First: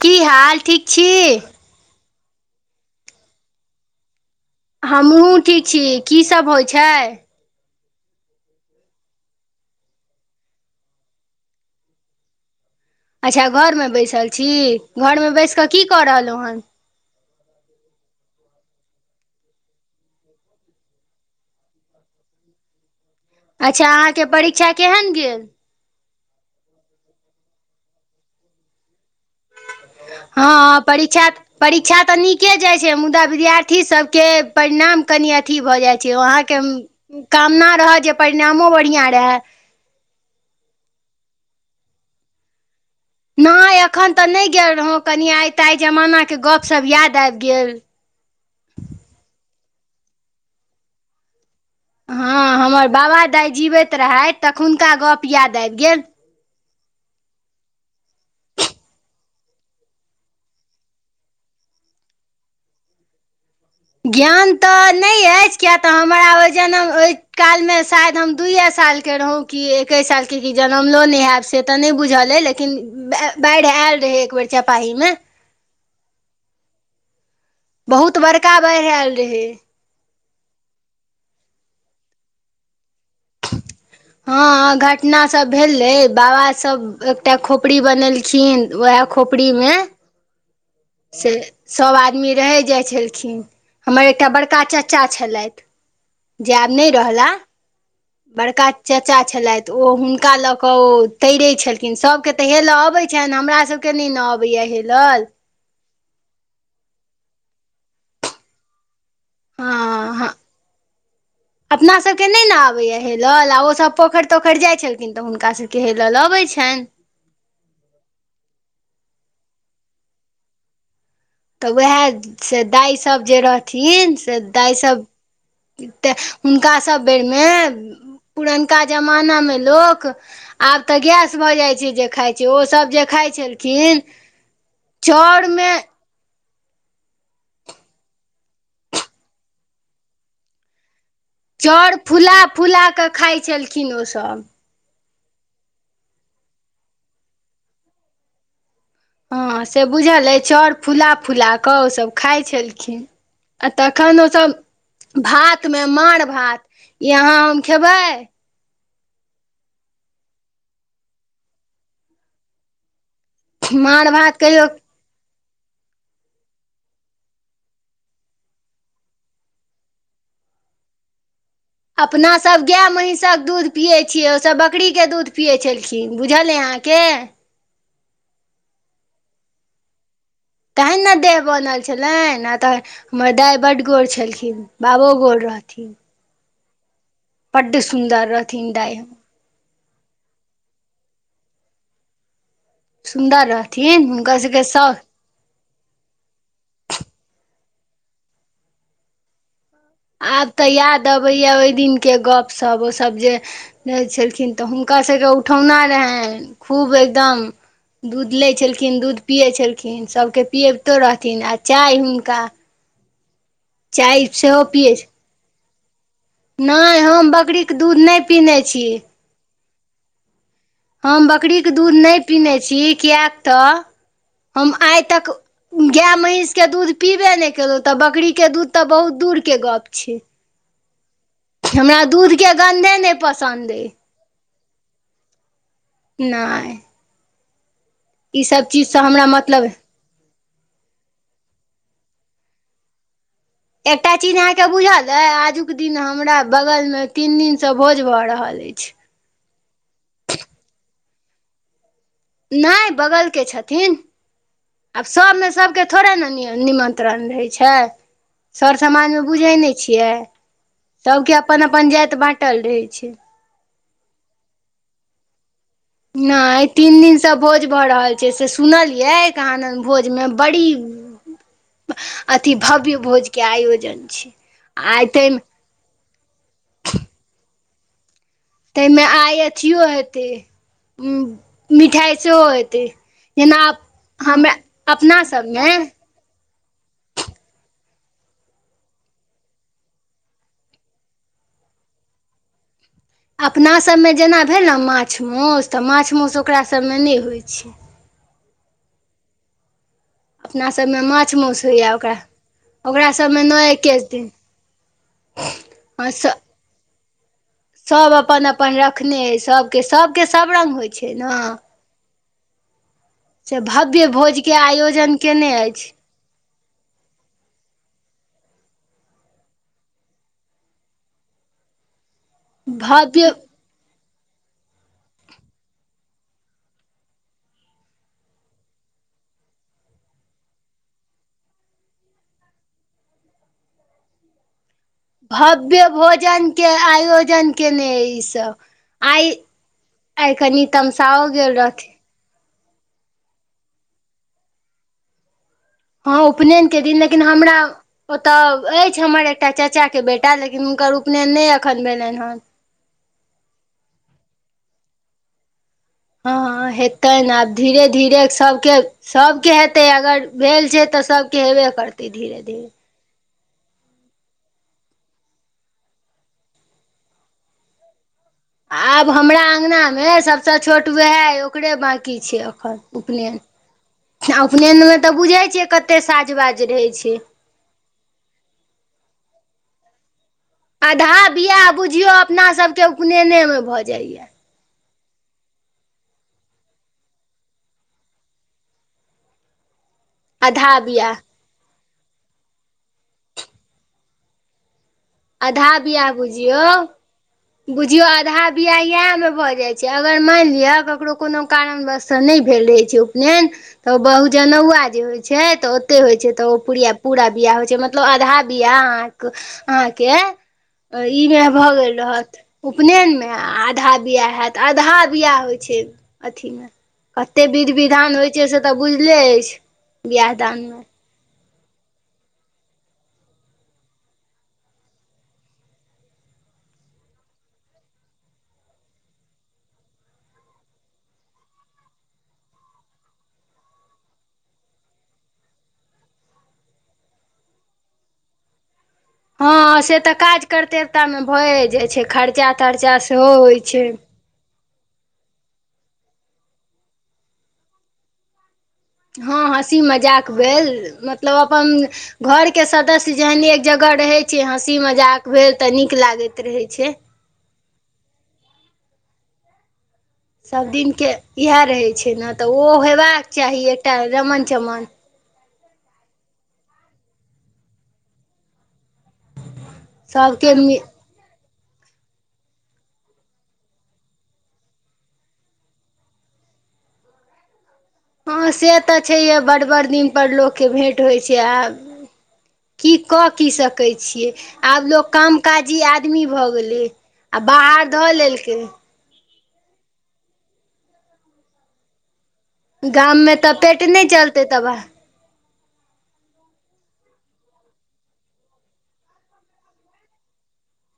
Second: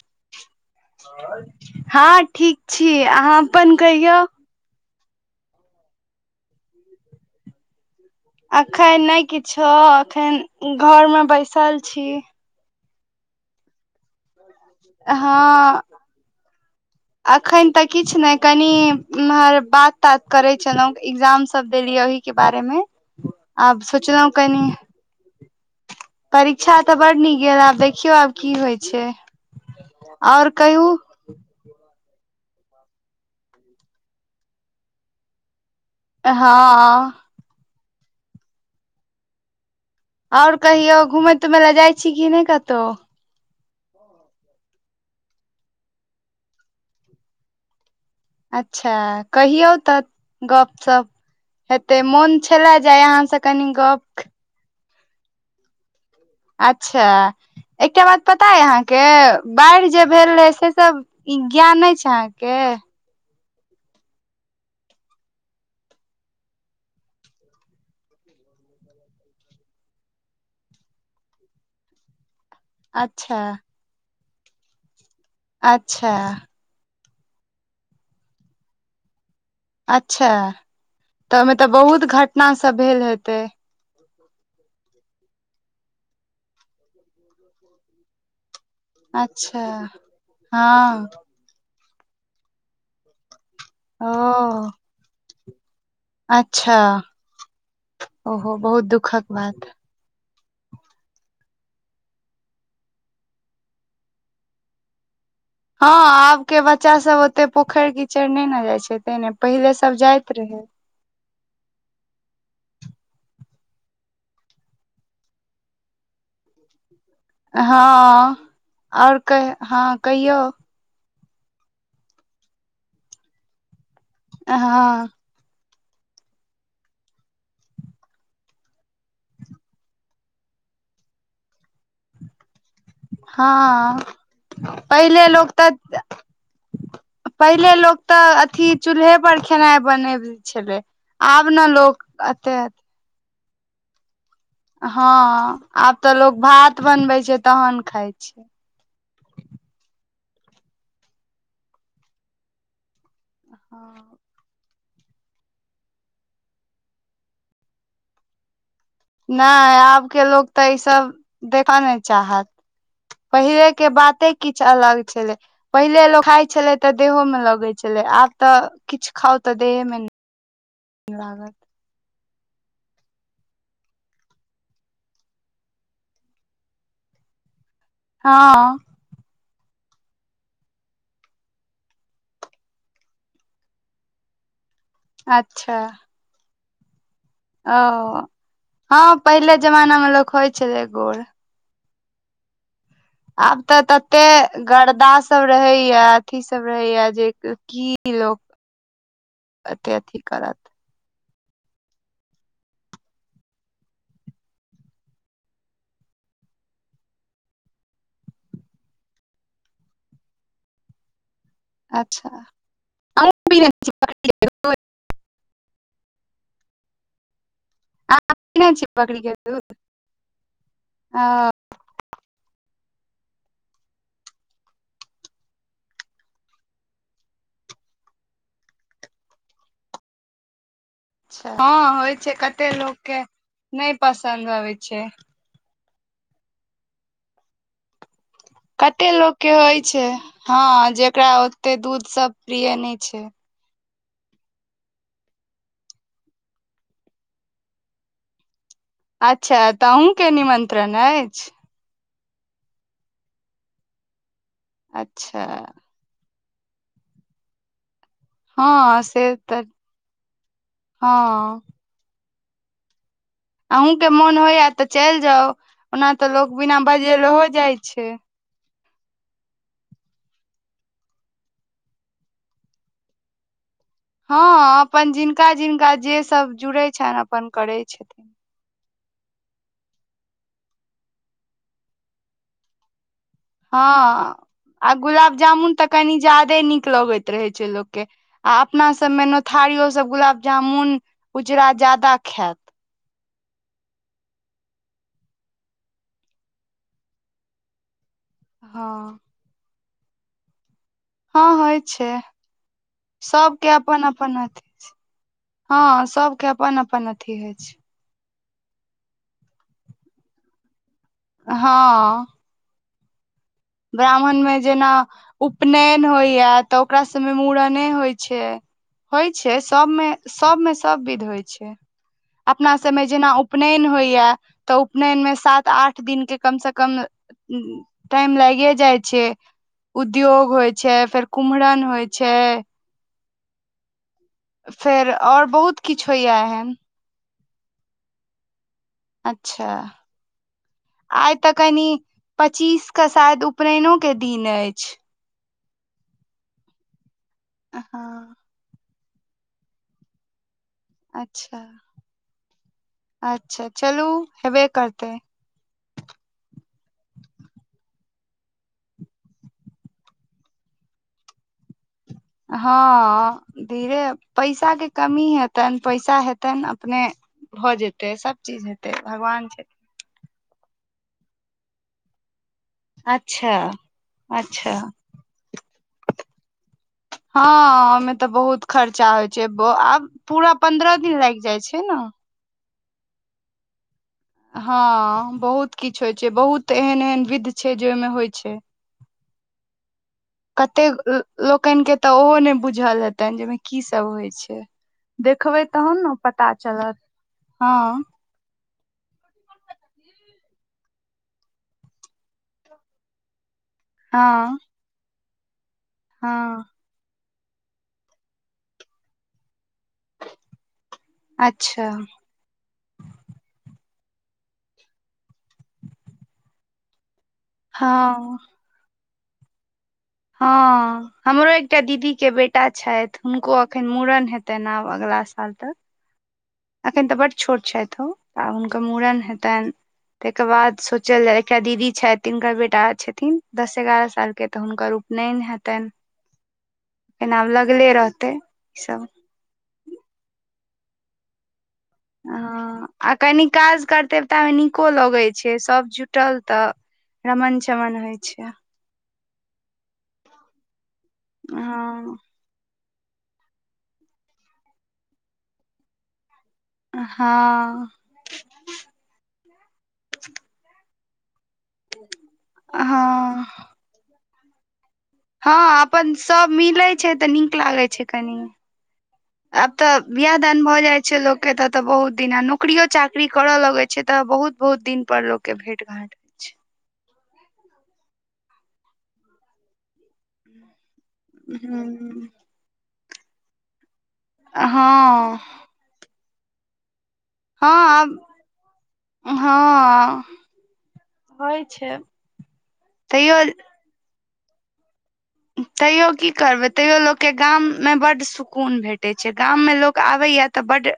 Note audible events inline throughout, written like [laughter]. की हाल, ठीक छी? हँ ठीक छी, अहाँ अपन कहियौ? हमहुँ ठीक छी, की सभ होइत छै? अखन नहि किछो अखन घरमे बैसल छी। अच्छा घरमे बैसल छी, घरमे बैस कऽ हँ की कऽ रहलहुँ हन? अखन तऽ किछु नहि, कनि एम्हर बात-तात करेै छलहुँ एग्जाम सब देलियैहि के बारेमे अच्छा अहाँकेॅं परीक्षा केहन गेल? परीक्षा तऽ बड नीक गेल, आब देखियौ आब की होइ छै? आओर हँ कहू परीक्षा- परीक्षा तऽ नीके जाइत छै मुदा विद्यार्थी सभके परिणाम कनि अथी भऽ जाइत छै अहाँके हँ कामना रहय जे परिणामो बढ़िआँ रहए! आओर कहियौ घुमय-तुमय लए जाइ छी की नहि कतहु? नइॅं एखन तऽ नहि गेल रहौँ, कनि आइ ता जमानाके गपशप यादि आबि गेल अच्छा कहियौ तऽ गपशप हेतै, मोन हँ छलए हमर जे बाबा अहाँसँ दाइ कनि जीवैत गप रहथि तखुनका गप याद आबि गेल। अच्छा एकटा बात पता यए अहाँकेॅं? बाढ़ि जे भेल रहै से सब ई ज्ञान अछि अहाँके? ज्ञान तऽ नहि अछि किय तॅं हमरा ओहि जनम, ओहि कालमे शायद हम दुइए साल के रहुॅं? की एके सालके, जनमलो नहि हयब से तऽ नहि बुझल अछि लेकिन अच्छा बाढ़ि आयल रहै एक बेर चपाहीमे अच्छा बहुत बड़का बाढ़ि आयल रहै। अच्छा तऽ ओहिमे तऽ बहुत घटना सब भेल हेतै? हँ घटना सब भेलै, बाबा सब एकटा खोपड़ी बनेलखिन। वएह अच्छा खोपड़ीमे हँ से सभ आदमी रहै जाइ छलखिन हमर एकटा बड़का ओ चाचा छलथि जे आब अच्छा नहि रहलाह, ओहो बड़का बहुत चाचा दुखक बात छलैथ ओहो हुनका लग क ओ तैरैत छलखिन, सभके तऽ हेलय अबैत छनि हमरा सभके नहि न अबैया हेलल। हँ आबके बच्चा सब ओते पोखर-कीचड़ नहि ने जाइ छै पहिने पहिले सभ हँ हँ जाइत रहै। अपना सभके नहि ने अबैए हेलल आ ओ सभ पोखरि-तोखरि जाइत छलखिन तॅं हुनका सभके हेलल अबैत छनि हँ ओर कह हँ कहियौ तऽ उएह से दाइसभ जे रहथिन से दाइसभ हँ तऽ हुनका सभ बेरमे पुरनका जमाना में लोक आब त गैस भ जाय छै जे खाय छी ओ सब जे खाइत हँ छलखिन पहिले लोक तऽ चाउरमे पहिले लोक तऽ अथी चूल्हे पर खेनाइ बनबे छलैय चउर फुला फुला क खाइ छलखिन ओसभ हँ आब त लोग भात बनबे छै तहन खाय छै हँ से बुझल अछि चाउर फुला फुला क ओसभ खाइ छलखिन आ तखन ओसभ भातमे माड़ भात ई अहाँ हम खेबै न आब के लोक त ई सब देखे नई चाहत पहिले के माँड़ बाते भात किछु कहियो अलग छलै पहिले लोको खाय छले त देहो में लगे छले आब त किछु खाउ त देहे मे ने लागल अपनासभ गाय महीषक दूध पियैत छियै ओसभ बकरीके दूध पियैत छलखिन बुझल अछि अहाँके हँ तहन नऽ देह बनल छलनि आ तह हमर दाइ बड्ड गोर छलखिन बाबो गोर अच्छा रहथिन बड ओ सुन्दर रहथिन दाय हँ पहिले जमाना मे लोक होइ छलै गोड़ सुन्दर आब तऽ रहथिन तते हुनकर सभके साउस गरदा की सब रहैया अथी सब रहेया जे की लोक ओतेय अथि आब तऽ याद अबैया ओहि दिनके गपशप ओसभ जे रहि छलखिन तऽ हुनका सभके उठौना रहनि खूब एकदम दूध लै छलखिन दूध पियै छलखिन सभके पियबितो रहथिन आ चाय अच्छा हुनका छी चाय बकरी के सेहो दूध पियछै नहि हम बकरी के दूध नऽ पीने छी [unintelligible] हम बकरी अच्छा के दूध नहि पीने छी किया त हम आइ तक गाय महीष के दूध पीबे नहि केलहुँ त बकरी के दूध त बहुत दूर के गप छै हँ हमरा होइ छै दूधके कते गन्धे नहि लोकके पसन्द अइ नहि पसन्द अबै छै नहि ईसभ चीजसँ कते हमरा लोक के मतलब होइ छै हँ जेकरा ओते दूध सऽ प्रिय नहि छै एकटा चीज अहाँके बुझल अइ आजुक दिन हमरा बगलमे तीन दिनसँ भोज भऽ रहल अछि अच्छा त आहुँके निमंत्रण अछि नहि बगल के छथिन आब अच्छा सबमे सबके थोड़े नऽ निमन्त्रण रहै छै सर हँ समाजमे से बुझै तऽ नहि छियै सभके हँ अपन अपन जाति बाटल रहैत छै अहूँ के मोन होइयत तऽ चलि जाउ ओना तऽ लोक नहि बिना तीन बजेले दिनसँ हो भोज जाइ भऽ रहल छै सुनल यऽ कहान दिन भोजमे बड़ी अथी भव्य भोजके आयोजन छै हँ आइ अपन ताहिमे जिनका जिनका जे सब जुड़ै छैन अपन करै छथिन ताहि मे आइ अथियो ऐतै मिठाई सेहो हेतै जेना हँ हमरा आ अपना गुलाब सबमे जामुन तऽ कनि ज्यादे नीक लगैत रहै छै लोकके आ अपना सबमे नोथारियो सब गुलाब जामुन उजरा ज्यादा खाएत अपनासभमे जेना भेल न माछ मौस तऽ माछ मौस ओकासभमे नहि होइत छै हँ अपना सभमे माछ हँ मौस होइ हइए छै ओकरा ओकरा सभ मे सबके अपन नौएकेस दिन अपन अथी हँ सबके अपन अपन अथी होइ छै सब अपन अपन रखने अई सब के सब के सब रंग होय हँ से भव्य भोजके ब्राह्मणमे जेना आयोजन केने अछि उपनयन होइया तऽ ओकरा सभमे मूड़ने होइ छै होइ छै सबमे सभमे सब विध होइ छै अपना सबमे भव्य जेना उप उपनयन होइया तऽ उपनयन मे सात आठ दिन के कम से कम टाइम लैग के जाइ छै उद्योग होइ छै फेर कुमरन होइ छै फेर और बहुत भव्य किछु होइया भोजन के एहन आयोजन केने अइ ईसभ आइ अच्छा ए कनी तमशाह वो आइ तऽ गेल कनि रहथिन पच्चीस क शायद उपनैयनो के दिन अछि हँ उपनयन के दिन लेकिन हमरा हँ ओत अय हमर एकटा चचा के बेटा लेकिन हुनकर उ अच्छा अच्छा चलू हेबे करतै हँ हेतै न आब धीरे धीरे सभके सबके हेतै अगर भेल छै तऽ सबके हेबे करतै धीरे धीरे हँ धीरे पैसा के कमी हेतनि पैसा हेतनि अपने भऽ जेतै सभचीज हेतै भगवान छै यै सभसँ छोट वएह अइ ओकरे बाँकी छै एखन उपनेयन अच्छा आ अच्छा उपनेयन मे तऽ बुझै छियै कते साजबाज रहै छै हँ ओहिमे तऽ बहुत खर्चा होइ छै आब पूरा पन्द्रह आधा दिन लागि जाइ बियाह छै न बुझियौ अपना सबके उपनेयने मे भ जाइय हँ बहुत किछु होइ छै बहुत एहन एहन विध छै जे ओहिमे होइ छै [inaudible] आधा कतेक बियाह लोकनिकेँ तऽ ओहो नहि बुझल हेतनि जेहिमे कीसभ होइत छै देखबै आधा तहन बियाह न पता बुझियौ चलत हँ बुझियौ आधा बियाह इएहमे भऽ जाइ छै अगर मानि लिअ ककरो कोनो कारण वसस नहि भेल रहै छै उपनयन तऽ बहु हँ जनौआ जे होइ छै तऽ ओते होइ छै तऽ ओ हँ पूरिया पूरा बिआह होइ छै मतलब आधा बिआह अहाँके अहाँके आ ई ने भ अच्छा गेल रहत उपनेयनमे आ आधा बियाह हएत आधा बआाह होइ छै अथिमे कते विध विधान होइत हँ छै से तऽ बुझले अछि बियाह दानमे हँ हमरो एकटा दीदी के बेटा छैथ हुनको अखन मूड़न हेतनि आब अगला साल तक अखन तऽ बड छोट छथि ओ आ हुनकर मूड़न हेतैन ताहि के बाद सोचल जाय क दीदी छथि तिनकर बेटा छथिन दस एगारह साल के ते हुनकर उ नहि ने हेतनि एना आब लगले रहतै ई सब हँ से तऽ काज करते एतय मे भए जाइत छै खर्चा तर्चा सेहो होइ छै तें नीको लगे छै सब जुटल तऽ रमन चमन होय छै हँ हँसी मजाक भेल मतलब अपन हँ घर के सदस्य जहने एक जगह रहे छै हँसी मजाक भेल ते निक लागैत रहे छै हँ सभदिनके इएह रहैत छै न तऽ ओहो होयबाक हँ चाही एकटा रमन चमन हँ अपन सभ मिलैत छै तऽ नीक लागैत छै कनि अब तऽ बिआह सबके दान भ मि जाइ छै छै लोकके त तऽ बहुत दिन आ नौकियो चाकरी करऽ लगैत छै तऽ बहुत बहुत दिन पर लोकके भेट घाट हँ से तऽ छैहे बड बड़ दिनपर लोकके भेट होइत छै आब हूँ की कऽ की सकैत छियै आब लोक काम हँ काज जी आदमी भऽ गेलै आ हँ बाहर धऽ आब लेलकै हँ होइ छै गाममे तैयो तऽ पेट नहि चलतै तब तैयो की करबै तैयो लोकके गाममे बड्ड सुकून भेटैत छै गाममे लोक आबैया तऽ बड्ड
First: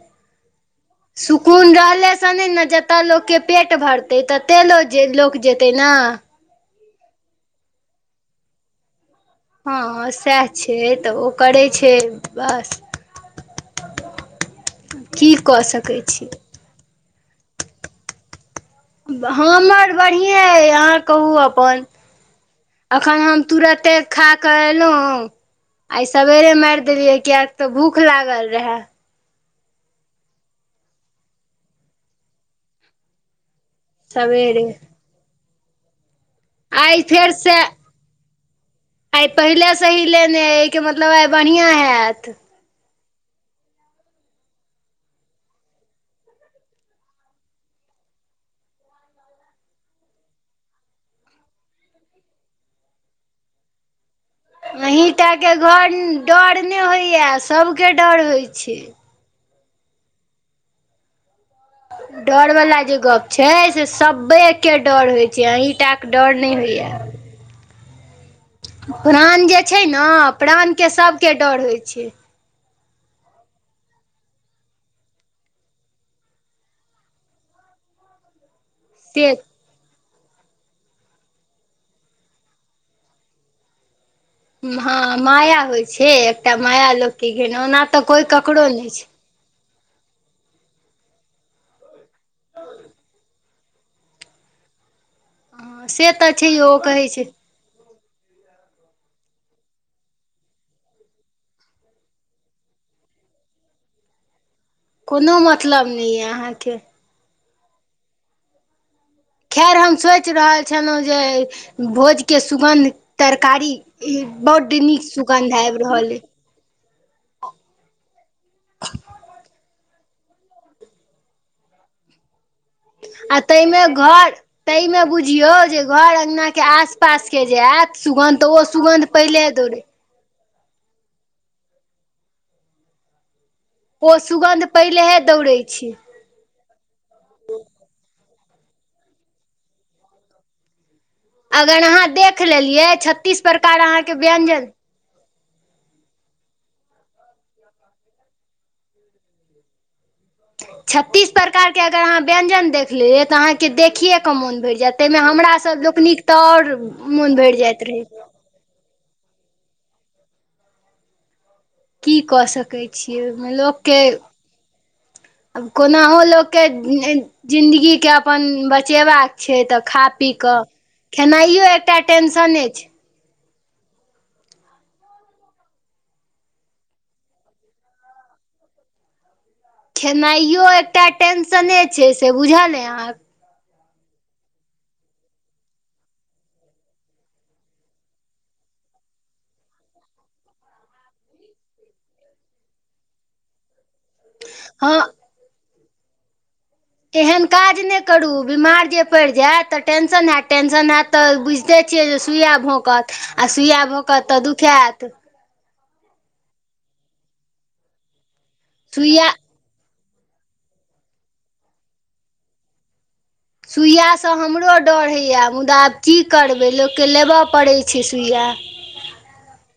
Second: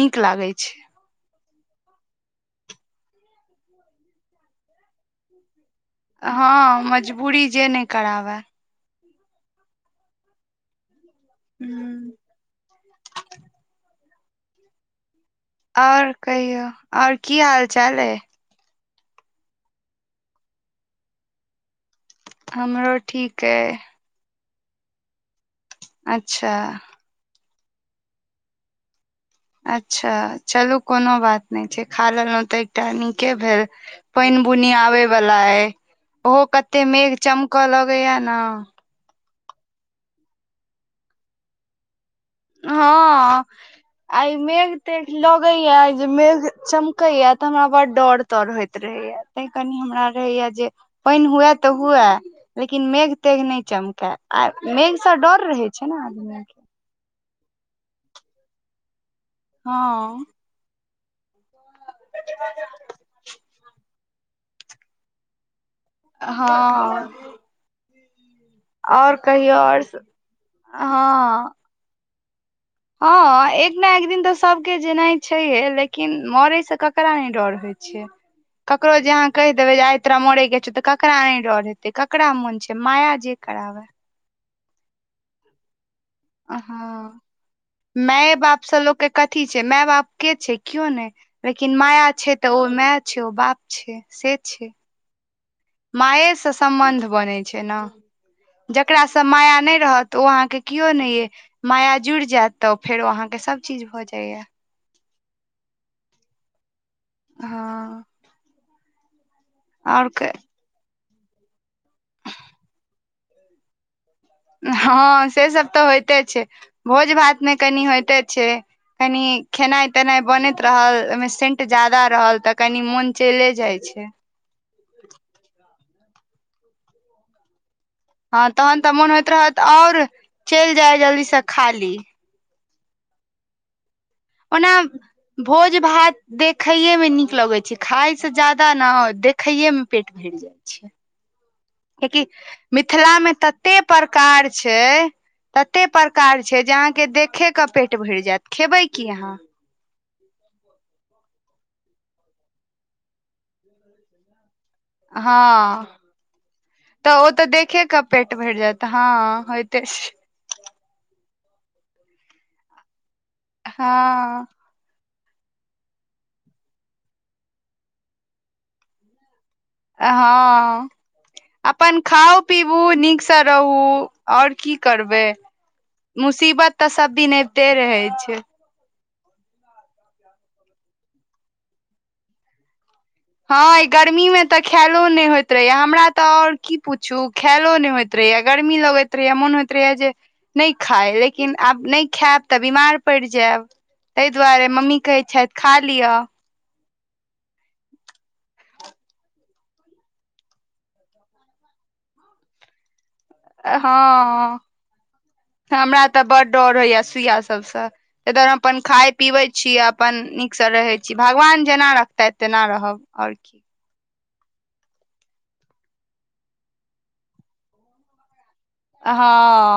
नीक लागे छै सुकून रहलेसँ नहि ने जतय लोकके पेट भरतै ततेक लोक लोक जेतै ने हँ मजबूरी जे नहि कराबै हँ हँ सएह छै तऽ ओ करय छै हूँ बस [inaudible] की कऽ सकै छी आओर की हाल चाल ये हमर बढ़िएँ अइ अहाँ कहू अपन हमरो अखन हम ठीक अइ तुरते खाक एलहु आइ सबेरे अच्छा मारि देलियै कियक तऽ भूख लागल रहे अच्छा चलू कोनो बात नहि छै खा लेलहुँ तऽ एकटा नीके भेल पानि सवेरे बुनी आबे वला अय ओहो कते आइ मेघ फेरसँ चमकऽ लगैया न आइ पहिले सही लेने अइके मतलब आइ बढ़िआँ हैत हँ आइ मेघ तेघ लगे या जे मेघ चमक या तऽ हमरा बड़ डर तर होइत रहेया तै कनी हमरा रहैया जे पानि हुए तऽ हुए लेकिन मेघ तेघ नहि चमकए आ मेघ से डर रहे छै ने आदमी अपने होइया सभके डर होइ छै हँ डर वाला जे गप छै से सबे के डर होय छै अहि टा डर नहि होइए हँ आओर प्राण कहियौ जे आओर छै ने प्राण के सभके हँ डर होइ छै हँ एक ने एक दिन तऽ सबके जेनाइ छैये लेकिन मरे से ककरा नहि डर होइत छै ककरो जे से अहाँ कहि कही देबय आइ तोरा मोरय के छौ तऽ ककरा न डर हेते ककरा मोन छै माया जे कराबै हँ माया होइ छै एकटा माया हँ लोकके गेल ओना तऽ कोई माय बाप ककरो से लोक नहि के छै कथी छै माय बाप के छै क्यो ने लेकिन माया छै तऽ ओ माय छै ओ बाप छै से छै हँ से तऽ छै मायेसँ यौ ओ सम्बन्ध कहै बनैत छै ने जकरासँ माया नहि रहत ओ अहाँकेॅं केओ नहि अछि माया जुड़ि जायत तऽ फेरो अहाँके सभ चीज भऽ जाइया। कोनो मतलब नहि यए अहाँके हँ खैर हम आओर क- सोचि रहल छलहुँ जे भोजके सुगन्ध, तरकारी ई हँ से सब तऽ होइते छै भोज-भातमे कनि होइते छै कनी खेनाइ-तेनाइ बनैत रहल ओहिमे सेंट ज्यादा रहल तॅं कनी मोन चैले जाइ छै। तैऽमे बुझियौ जे घर अंगनाके आसपासके जे आयत सुगन्ध तऽ हँ ओ तहन सुगन्ध मोन होइत पहिले रहत दौड़ै आओर चलि जाय जल्दीसे खा ली। ओ सुगन्ध ओना पहिलेहे दौड़ै छै भोज-भात देखैेमे नीक लगै छै, खायसे जादा ने देखैेमे पेट भरि जाय छै, अगर अहाँ कयैकि देख लेलियै मिथिलामे छत्तीस तते प्रकार अहाँके प्रकार व्यञ्जन छै तते प्रकार छै जे अहाँके देखेकऽ पेट भरि जायत खेबै की अहाँ छत्तीस प्रकारके अगर अहाँ व्यञ्जन देखि लेलियै तऽ अहाँके देखियए कऽ मोन भरि जायत ताहिमे हमरासन हँ लोकनिक तऽ आओर तऽ ओ मोन तऽ भरि जाइत देखे रहै कऽ पेट भरि जायत, हँ होयते की कऽ सकै छियै ओहिमे लोककेँ हँ [inaudible] आब कोनाहु लोकके जिन्दगीके अपन बचेबाक छै तऽ खा पी कऽ, हँ खेनाइयो एकटा टेंशने छै [unintelligible] स रहू आओर की करबै? मुसीबत तऽ सब दिन अबिते रहेैत छै। खेनाइयो एकटा टेंशने छै से बुझल अइ अहाँके? हँ गर्मीमे तॅं खाएलो नहि होइत रहैया, हमरा तऽ और की पूछू खायलो नहि होइत गर्मी लगैत रहैए मोन होइत रहैए जे नहि खाइ लेकिन आब नहि खायब तऽ बीमार पड़ि जायब। ताहि दुआरे मम्मी हँ कहै छथि खा लिअ। एहन काज नहि करू, बीमार जे पड़ि जायब तऽ टेंशन हैत, टेंशन हैत तऽ बुझिते छियै जे सुइया भोकत आ सुइया भोकत तऽ हँ दुखाएत हमरा तॅं बड्ड डऽर होइया सुइया सबसे, इधर हम अपन सुइया खाय-पीबै छी अपन नीकसँ रहैत छी, भगवान जेना रखतथि तेना रहब आओर की सुइयासँ हमरो डर होइया मुदा आब की करबै लोककेँ लेबऽ पड़ैत छै सुइया। हँ